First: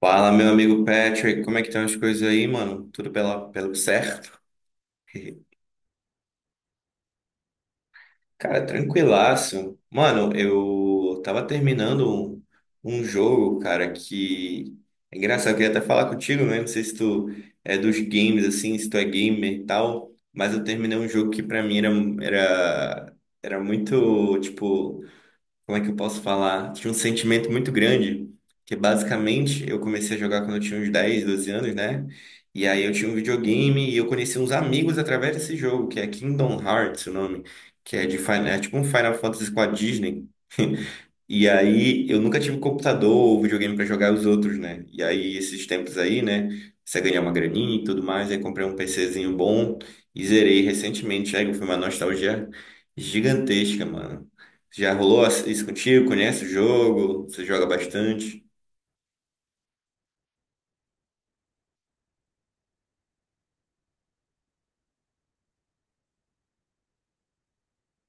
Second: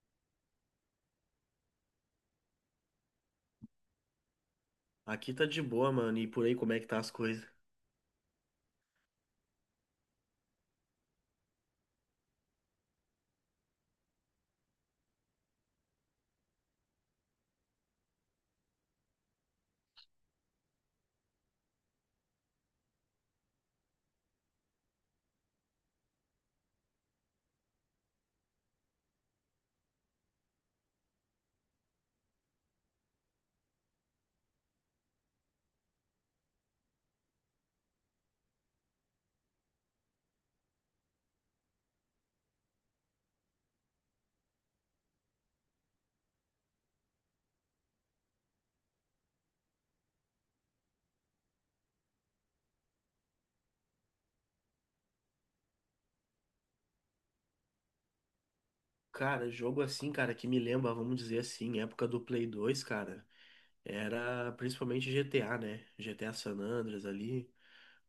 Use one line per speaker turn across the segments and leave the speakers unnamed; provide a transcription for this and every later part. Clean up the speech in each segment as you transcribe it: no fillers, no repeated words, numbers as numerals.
Fala, meu amigo Patrick, como é que estão as coisas aí, mano? Tudo pelo certo?
Aqui tá de boa, mano. E por aí, como é que tá as coisas?
Cara, tranquilaço. Mano, eu tava terminando um jogo, cara, que... É engraçado, eu queria até falar contigo, né? Não sei se tu é dos games, assim, se tu é gamer e tal, mas eu terminei um jogo que pra mim era, era muito, tipo... Como é que eu posso falar? Tinha um sentimento muito grande, que basicamente eu comecei a jogar quando eu tinha uns 10 12 anos, né? E aí eu tinha um videogame e eu conheci uns amigos através desse jogo, que é Kingdom Hearts, o nome, que é de Final, é tipo um Final Fantasy com a Disney. E aí, eu nunca tive computador ou videogame para jogar os outros, né? E aí, esses tempos aí, né? Você ganhar uma graninha e tudo mais, aí comprei um PCzinho bom e zerei recentemente. Aí foi uma nostalgia gigantesca, mano. Já rolou isso contigo? Conhece o jogo? Você joga bastante?
Cara, jogo assim, cara, que me lembra, vamos dizer assim, época do Play 2, cara, era principalmente GTA, né? GTA San Andreas ali,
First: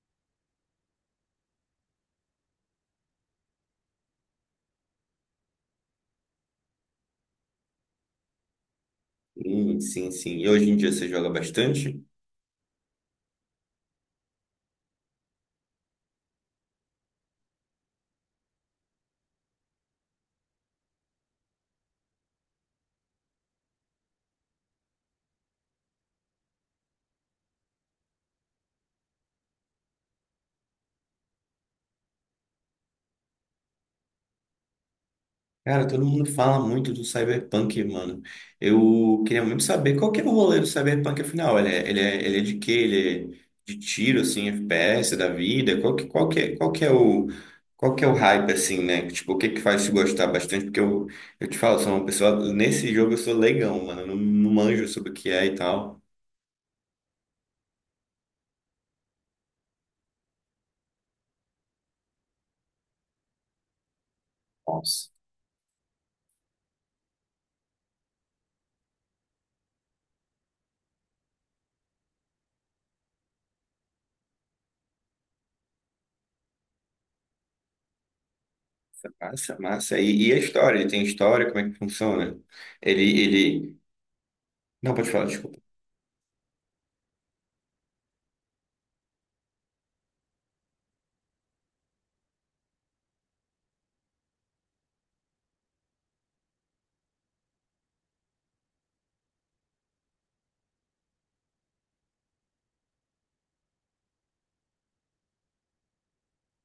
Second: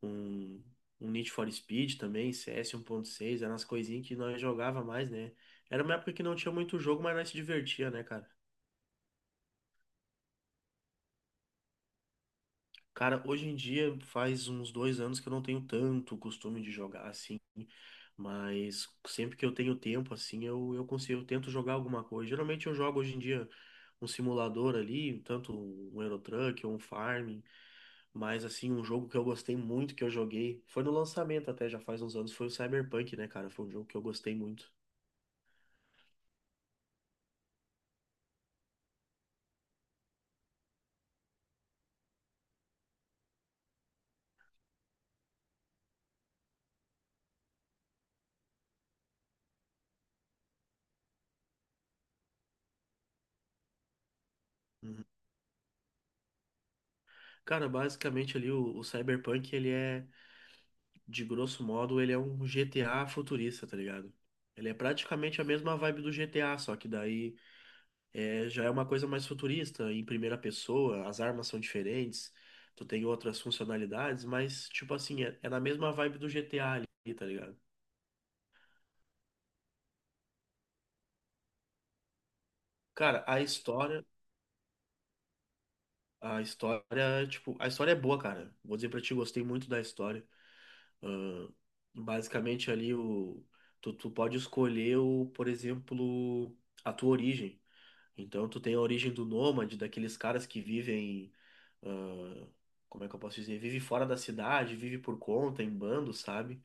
um, um Need for Speed também, CS 1.6, eram as coisinhas que nós jogava mais, né? Era uma época que não tinha muito jogo, mas nós se divertia, né, cara?
Sim, sim, sim. E hoje em dia você joga bastante?
Cara, hoje em dia faz uns dois anos que eu não tenho tanto costume de jogar assim, mas sempre que eu tenho tempo assim, eu consigo, eu tento jogar alguma coisa. Geralmente eu jogo hoje em dia um simulador ali, tanto um Euro Truck ou um Farming, mas assim, um jogo que eu gostei muito que eu joguei, foi no lançamento até já faz uns anos, foi o Cyberpunk, né, cara? Foi um jogo que eu gostei muito.
Cara, todo mundo fala muito do Cyberpunk, mano. Eu queria muito saber qual que é o rolê do Cyberpunk, afinal. Ele é de quê? Ele é de tiro, assim, FPS da vida? Qual que é o, qual que é o hype, assim, né? Tipo, o que que faz te gostar bastante? Porque eu te falo, sou uma pessoa... Nesse jogo eu sou leigão, mano. Eu não, não manjo
Uhum.
sobre o que é e tal.
Cara, basicamente ali o Cyberpunk, ele é de grosso modo, ele é um GTA futurista, tá ligado? Ele é
Nossa.
praticamente a mesma vibe do GTA, só que daí é, já é uma coisa mais futurista, em primeira pessoa, as armas são diferentes, tu tem outras funcionalidades, mas, tipo assim, é na mesma vibe do GTA ali, tá ligado?
Massa, é massa. E a história? Ele tem história? Como é que funciona? Ele,
Cara,
ele... Não, pode falar, desculpa.
a história, tipo, a história é boa, cara. Vou dizer pra ti, gostei muito da história. Basicamente ali, o, tu pode escolher, o, por exemplo, a tua origem. Então tu tem a origem do nômade, daqueles caras que vivem, ah, como é que eu posso dizer? Vive fora da cidade, vive por conta, em bando, sabe?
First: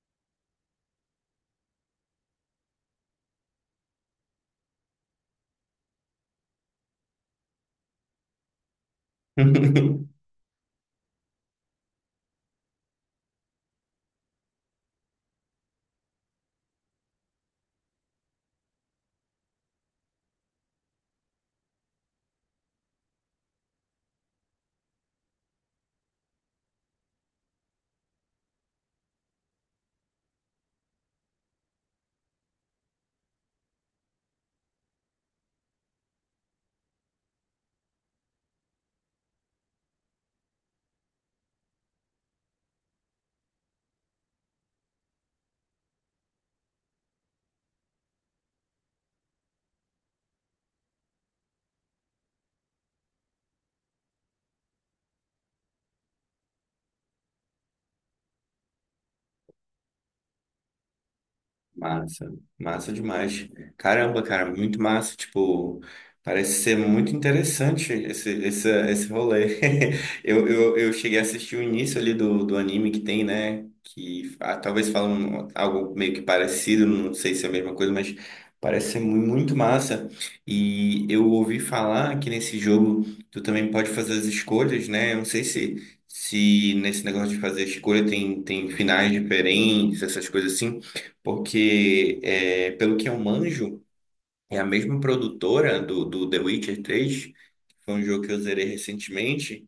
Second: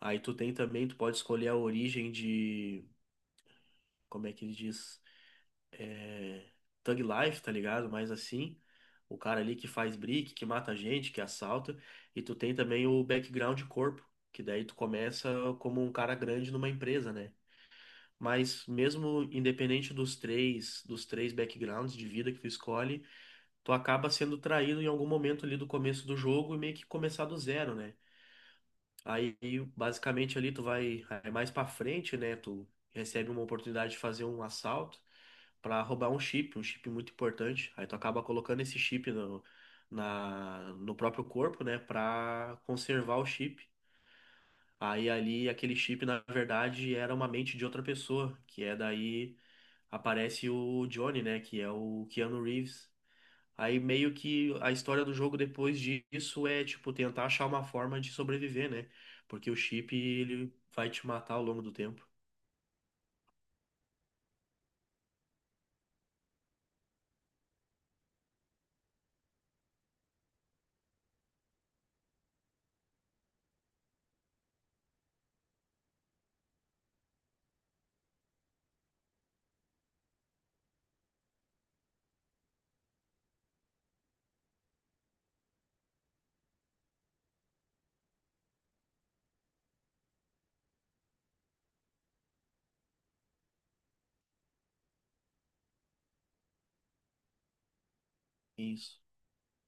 Aí tu tem também, tu pode escolher a origem de, como é que ele diz? É, Thug Life, tá ligado? Mais assim. O cara ali que faz brick, que mata gente, que assalta. E tu tem também o background de corpo, que daí tu começa como um cara grande numa empresa, né? Mas mesmo independente dos três backgrounds de vida que tu escolhe, tu acaba sendo traído em algum momento ali do começo do jogo e meio que começar do zero, né? Aí, basicamente, ali tu vai aí mais pra frente, né? Tu recebe uma oportunidade de fazer um assalto pra roubar um chip muito importante. Aí tu acaba colocando esse chip no próprio corpo, né? Pra conservar o chip. Aí ali, aquele chip, na verdade, era uma mente de outra pessoa, que é daí aparece o Johnny, né? Que é o Keanu Reeves. Aí meio que a história do jogo depois disso é, tipo, tentar achar uma forma de sobreviver, né? Porque o chip, ele vai te matar ao longo do tempo.
Massa, massa demais. Caramba, cara, muito massa. Tipo, parece ser muito interessante esse rolê. Eu cheguei a assistir o início ali do anime que tem, né? Que talvez falam algo meio que parecido, não sei se é a mesma coisa, mas parece ser muito massa. E eu ouvi falar que nesse jogo tu também pode fazer as escolhas, né? Eu não sei se nesse negócio de fazer escolha tem finais diferentes, essas coisas assim. Porque, pelo que eu manjo, é a mesma produtora do The Witcher 3 que foi um jogo que eu zerei
Isso.
recentemente.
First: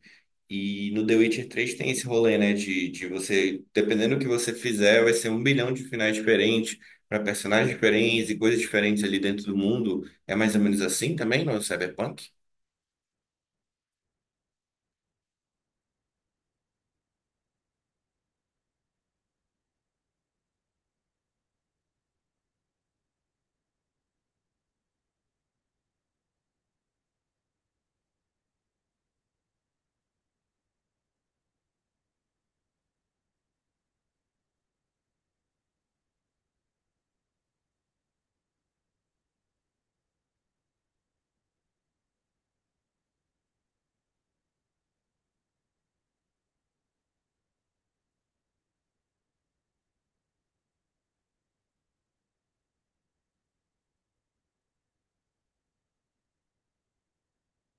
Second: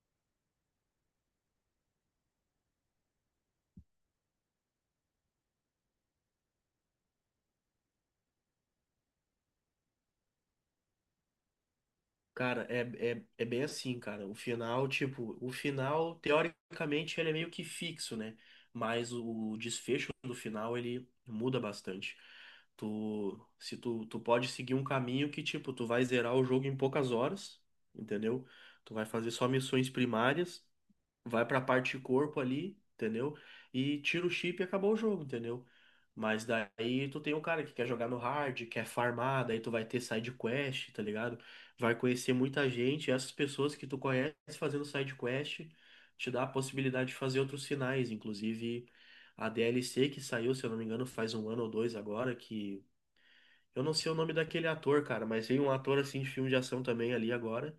E no The Witcher 3 tem esse rolê, né? De você, dependendo do que você fizer, vai ser um bilhão de finais diferentes, para personagens diferentes e coisas diferentes ali dentro do mundo. É mais ou menos assim também no Cyberpunk?
Cara, é bem assim, cara. O final, tipo, o final, teoricamente, ele é meio que fixo, né? Mas o desfecho do final, ele muda bastante. Se tu pode seguir um caminho que, tipo, tu vai zerar o jogo em poucas horas, entendeu? Tu vai fazer só missões primárias, vai pra parte de corpo ali, entendeu? E tira o chip e acabou o jogo, entendeu? Mas daí tu tem um cara que quer jogar no hard, quer farmar, daí tu vai ter side quest, tá ligado? Vai conhecer muita gente, e essas pessoas que tu conhece fazendo side quest te dá a possibilidade de fazer outros finais, inclusive a DLC que saiu, se eu não me engano, faz um ano ou dois agora, que eu não sei o nome daquele ator, cara, mas tem um ator assim de filme de ação também ali agora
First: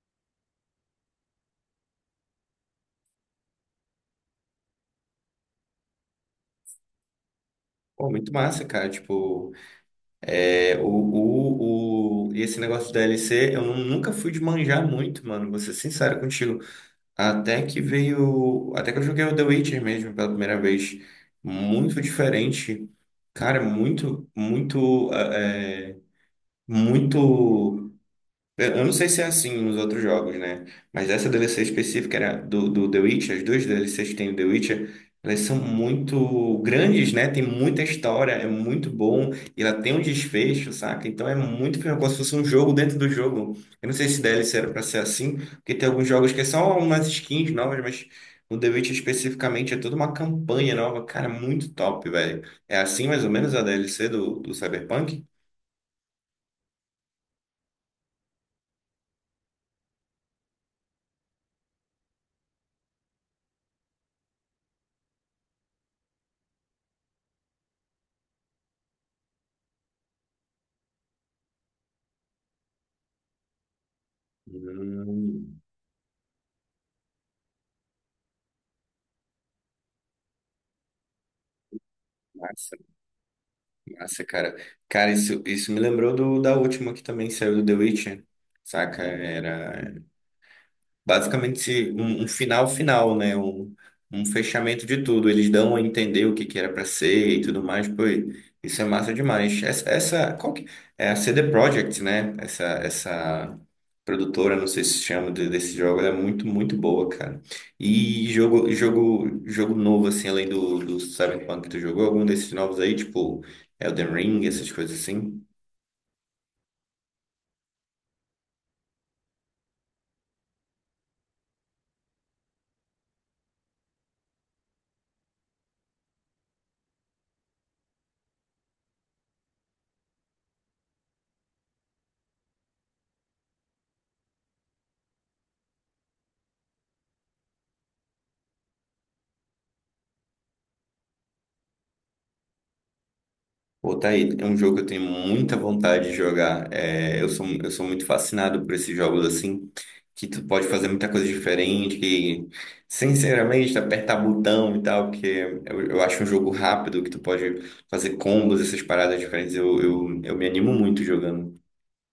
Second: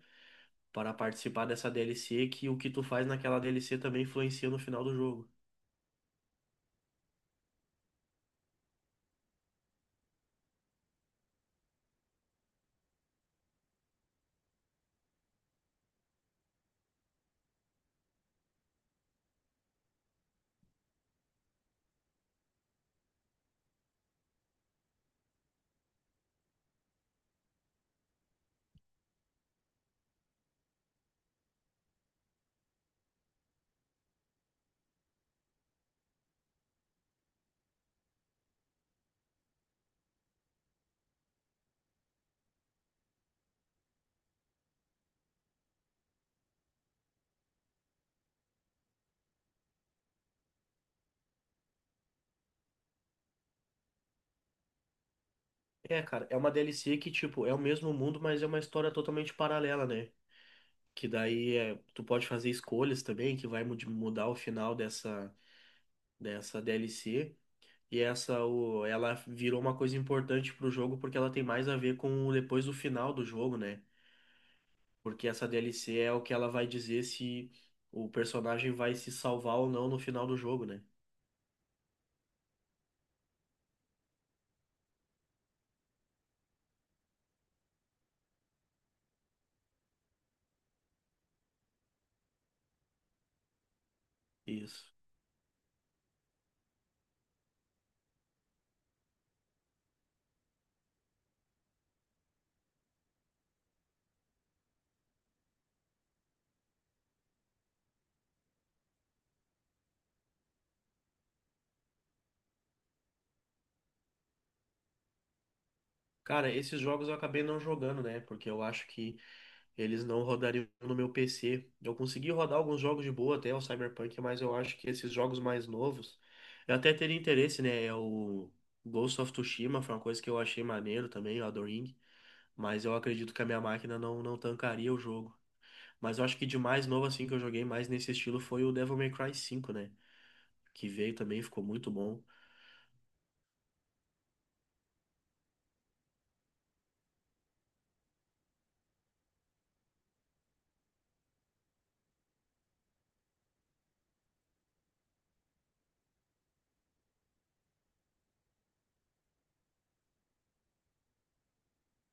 para participar dessa DLC, que o que tu faz naquela DLC também influencia no final do jogo.
Pô, muito massa, cara. Tipo, e esse negócio do DLC, eu nunca fui de manjar muito, mano. Vou ser sincero contigo. Até que veio. Até que eu joguei o The Witcher mesmo pela primeira vez. Muito diferente. Cara, é muito, muito, muito. Eu não sei se é assim nos outros jogos, né? Mas essa DLC específica era do The Witcher, as duas DLCs que tem do The Witcher, elas são muito grandes, né? Tem muita história, é muito bom, e ela tem um desfecho, saca? Então é muito como se fosse um jogo dentro do jogo. Eu não sei se DLC era pra ser assim, porque tem alguns jogos que é só umas skins novas, mas no The Witcher especificamente é toda uma campanha nova. Cara, muito top, velho. É assim mais ou menos a DLC do Cyberpunk?
É, cara, é uma DLC que, tipo, é o mesmo mundo, mas é uma história totalmente paralela, né? Que daí é, tu pode fazer escolhas também, que vai mudar o final dessa DLC. E essa, o, ela virou uma coisa importante pro jogo porque ela tem mais a ver com depois do final do jogo, né? Porque essa
Hum,
DLC é o que ela vai dizer se o personagem vai se salvar ou não no final do jogo, né?
massa. Nossa, cara. Cara, isso me lembrou do, da última que também saiu do The Witcher, saca? Era basicamente um final final, né? Um
Isso.
fechamento de tudo. Eles dão a entender o que que era para ser e tudo mais. Pô, isso é massa demais. Essa é a CD Projekt, né? Essa produtora, não sei se chama desse jogo, ela é muito, muito boa, cara. E jogo novo, assim, além do Cyberpunk que tu jogou, algum desses novos aí, tipo Elden Ring, essas coisas assim.
Cara, esses jogos eu acabei não jogando, né? Porque eu acho que eles não rodariam no meu PC. Eu consegui rodar alguns jogos de boa até o Cyberpunk, mas eu acho que esses jogos mais novos, eu até teria interesse, né? É o Ghost of Tsushima, foi uma coisa que eu achei maneiro também, o Elden Ring, mas eu acredito que a minha máquina não tancaria o jogo. Mas eu acho que de mais novo assim que eu joguei mais nesse estilo foi o Devil May Cry 5, né? Que veio também, ficou muito bom.
Pô, tá aí. É um jogo que eu tenho muita vontade de jogar. É, eu sou muito fascinado por esses jogos assim, que tu pode fazer muita coisa diferente, que, sinceramente, apertar botão e tal, porque eu acho um jogo rápido, que tu pode fazer combos, essas paradas diferentes. Eu me animo muito jogando.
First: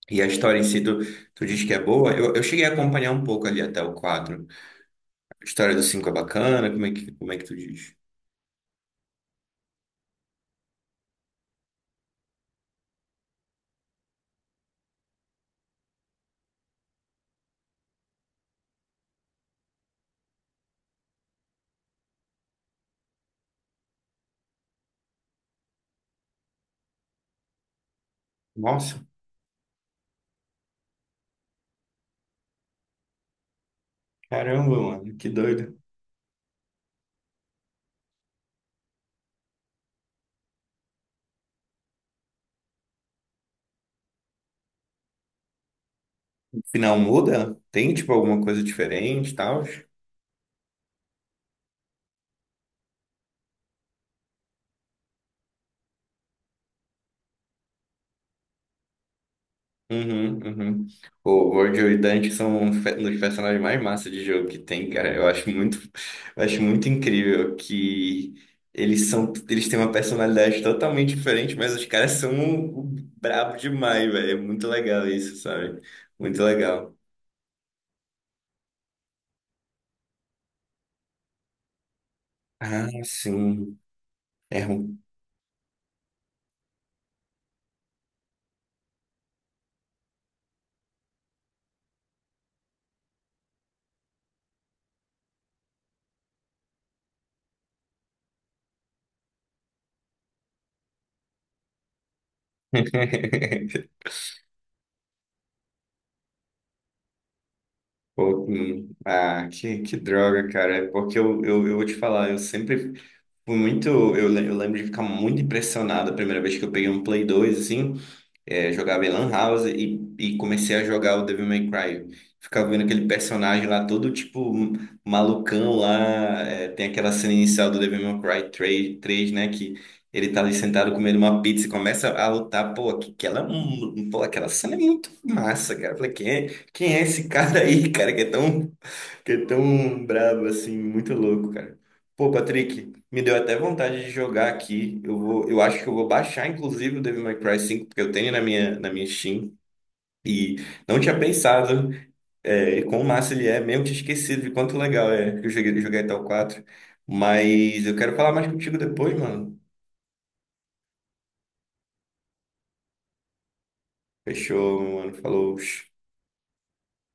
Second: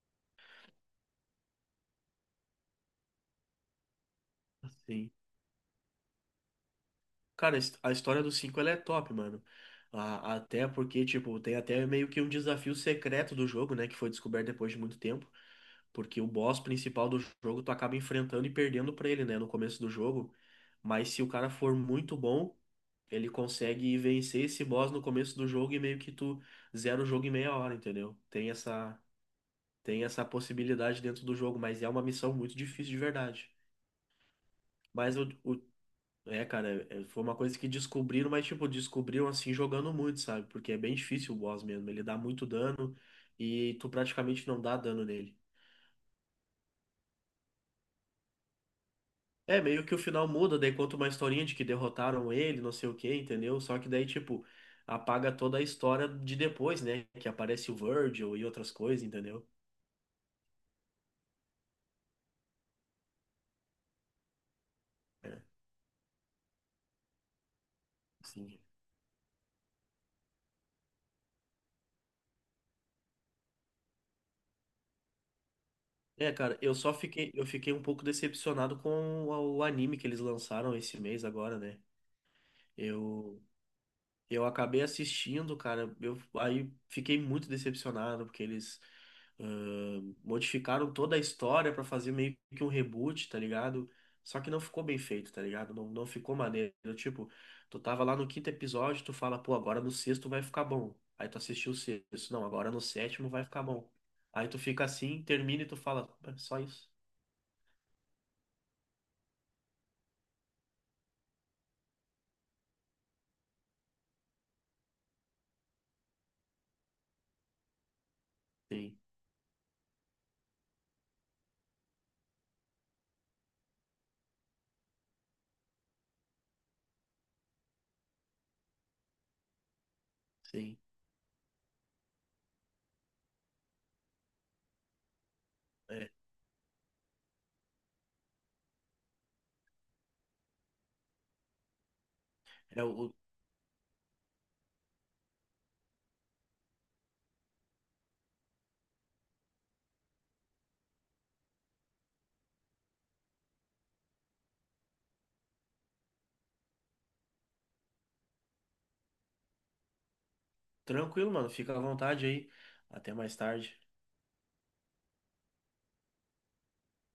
E a história em si, tu diz que é boa. Eu cheguei a acompanhar um pouco ali até o 4.
Assim,
A história do 5 é bacana, como é que tu
cara, a
diz?
história dos cinco, ela é top, mano. A- Até porque, tipo, tem até meio que um desafio secreto do jogo, né? Que foi descoberto depois de muito tempo. Porque o boss principal do jogo tu acaba enfrentando e perdendo pra ele, né? No começo do jogo. Mas se o cara for muito bom, ele consegue vencer esse boss no começo do jogo e meio que tu zera o jogo em meia hora, entendeu?
Nossa,
Tem essa possibilidade dentro do jogo, mas é uma missão muito difícil de verdade.
caramba, mano,
Mas o,
que doido.
é, cara, foi uma coisa que descobriram, mas, tipo, descobriram assim jogando muito, sabe? Porque é bem difícil o boss mesmo. Ele dá muito dano e tu praticamente não dá dano nele.
Final muda? Tem, tipo, alguma coisa diferente e
É,
tal?
meio que o final muda, daí conta uma historinha de que derrotaram ele, não sei o quê, entendeu? Só que daí, tipo, apaga toda a história de depois, né? Que aparece o Virgil e outras coisas, entendeu?
Uhum, uhum. O World e o Dante são um dos personagens mais massa de jogo que tem, cara. Eu
É,
acho muito, eu acho muito incrível que
sim.
eles têm uma personalidade totalmente diferente, mas os caras são um brabo demais, velho. É muito legal isso, sabe?
É,
Muito
cara, eu
legal.
só fiquei, eu fiquei um pouco decepcionado com o anime que eles lançaram esse mês agora, né?
Ah,
Eu.
sim.
Eu
É
acabei
ruim.
assistindo, cara. Eu aí fiquei muito decepcionado porque eles ah, modificaram toda a história pra fazer meio que um reboot, tá ligado? Só que não ficou bem feito, tá ligado? Não, não ficou maneiro. Tipo, tu tava lá no quinto episódio, tu fala, pô, agora no sexto vai ficar bom. Aí tu assistiu o sexto, não, agora no sétimo vai ficar bom. Aí tu fica assim, termina e tu fala, "É só isso."
Pô. Ah, que droga, cara. É porque eu vou te falar, eu sempre fui muito, eu lembro de ficar muito impressionado a primeira vez que eu peguei um Play 2 assim,
Sim,
jogava em Lan House e comecei a jogar o Devil May Cry. Ficava vendo aquele personagem lá todo, tipo, malucão lá, tem aquela cena inicial do Devil May Cry três né, que ele tá ali
sim.
sentado comendo uma pizza e começa a lutar, pô, que ela, é um- pô, aquela cena é muito massa, cara. Eu
É,
falei, quem é esse cara aí, cara, que é tão Fiquei tão bravo assim, muito louco, cara. Pô,
é o,
Patrick,
o-
me deu até vontade de jogar aqui. Eu acho que eu vou baixar, inclusive, o Devil May Cry 5, porque eu tenho na minha Steam. E não tinha pensado quão massa ele é, mesmo tinha esquecido de quanto legal é que eu joguei até o 4. Mas eu quero falar mais contigo depois, mano.
Tranquilo, mano. Fica à vontade aí. Até mais tarde.
Fechou, meu mano. Falou.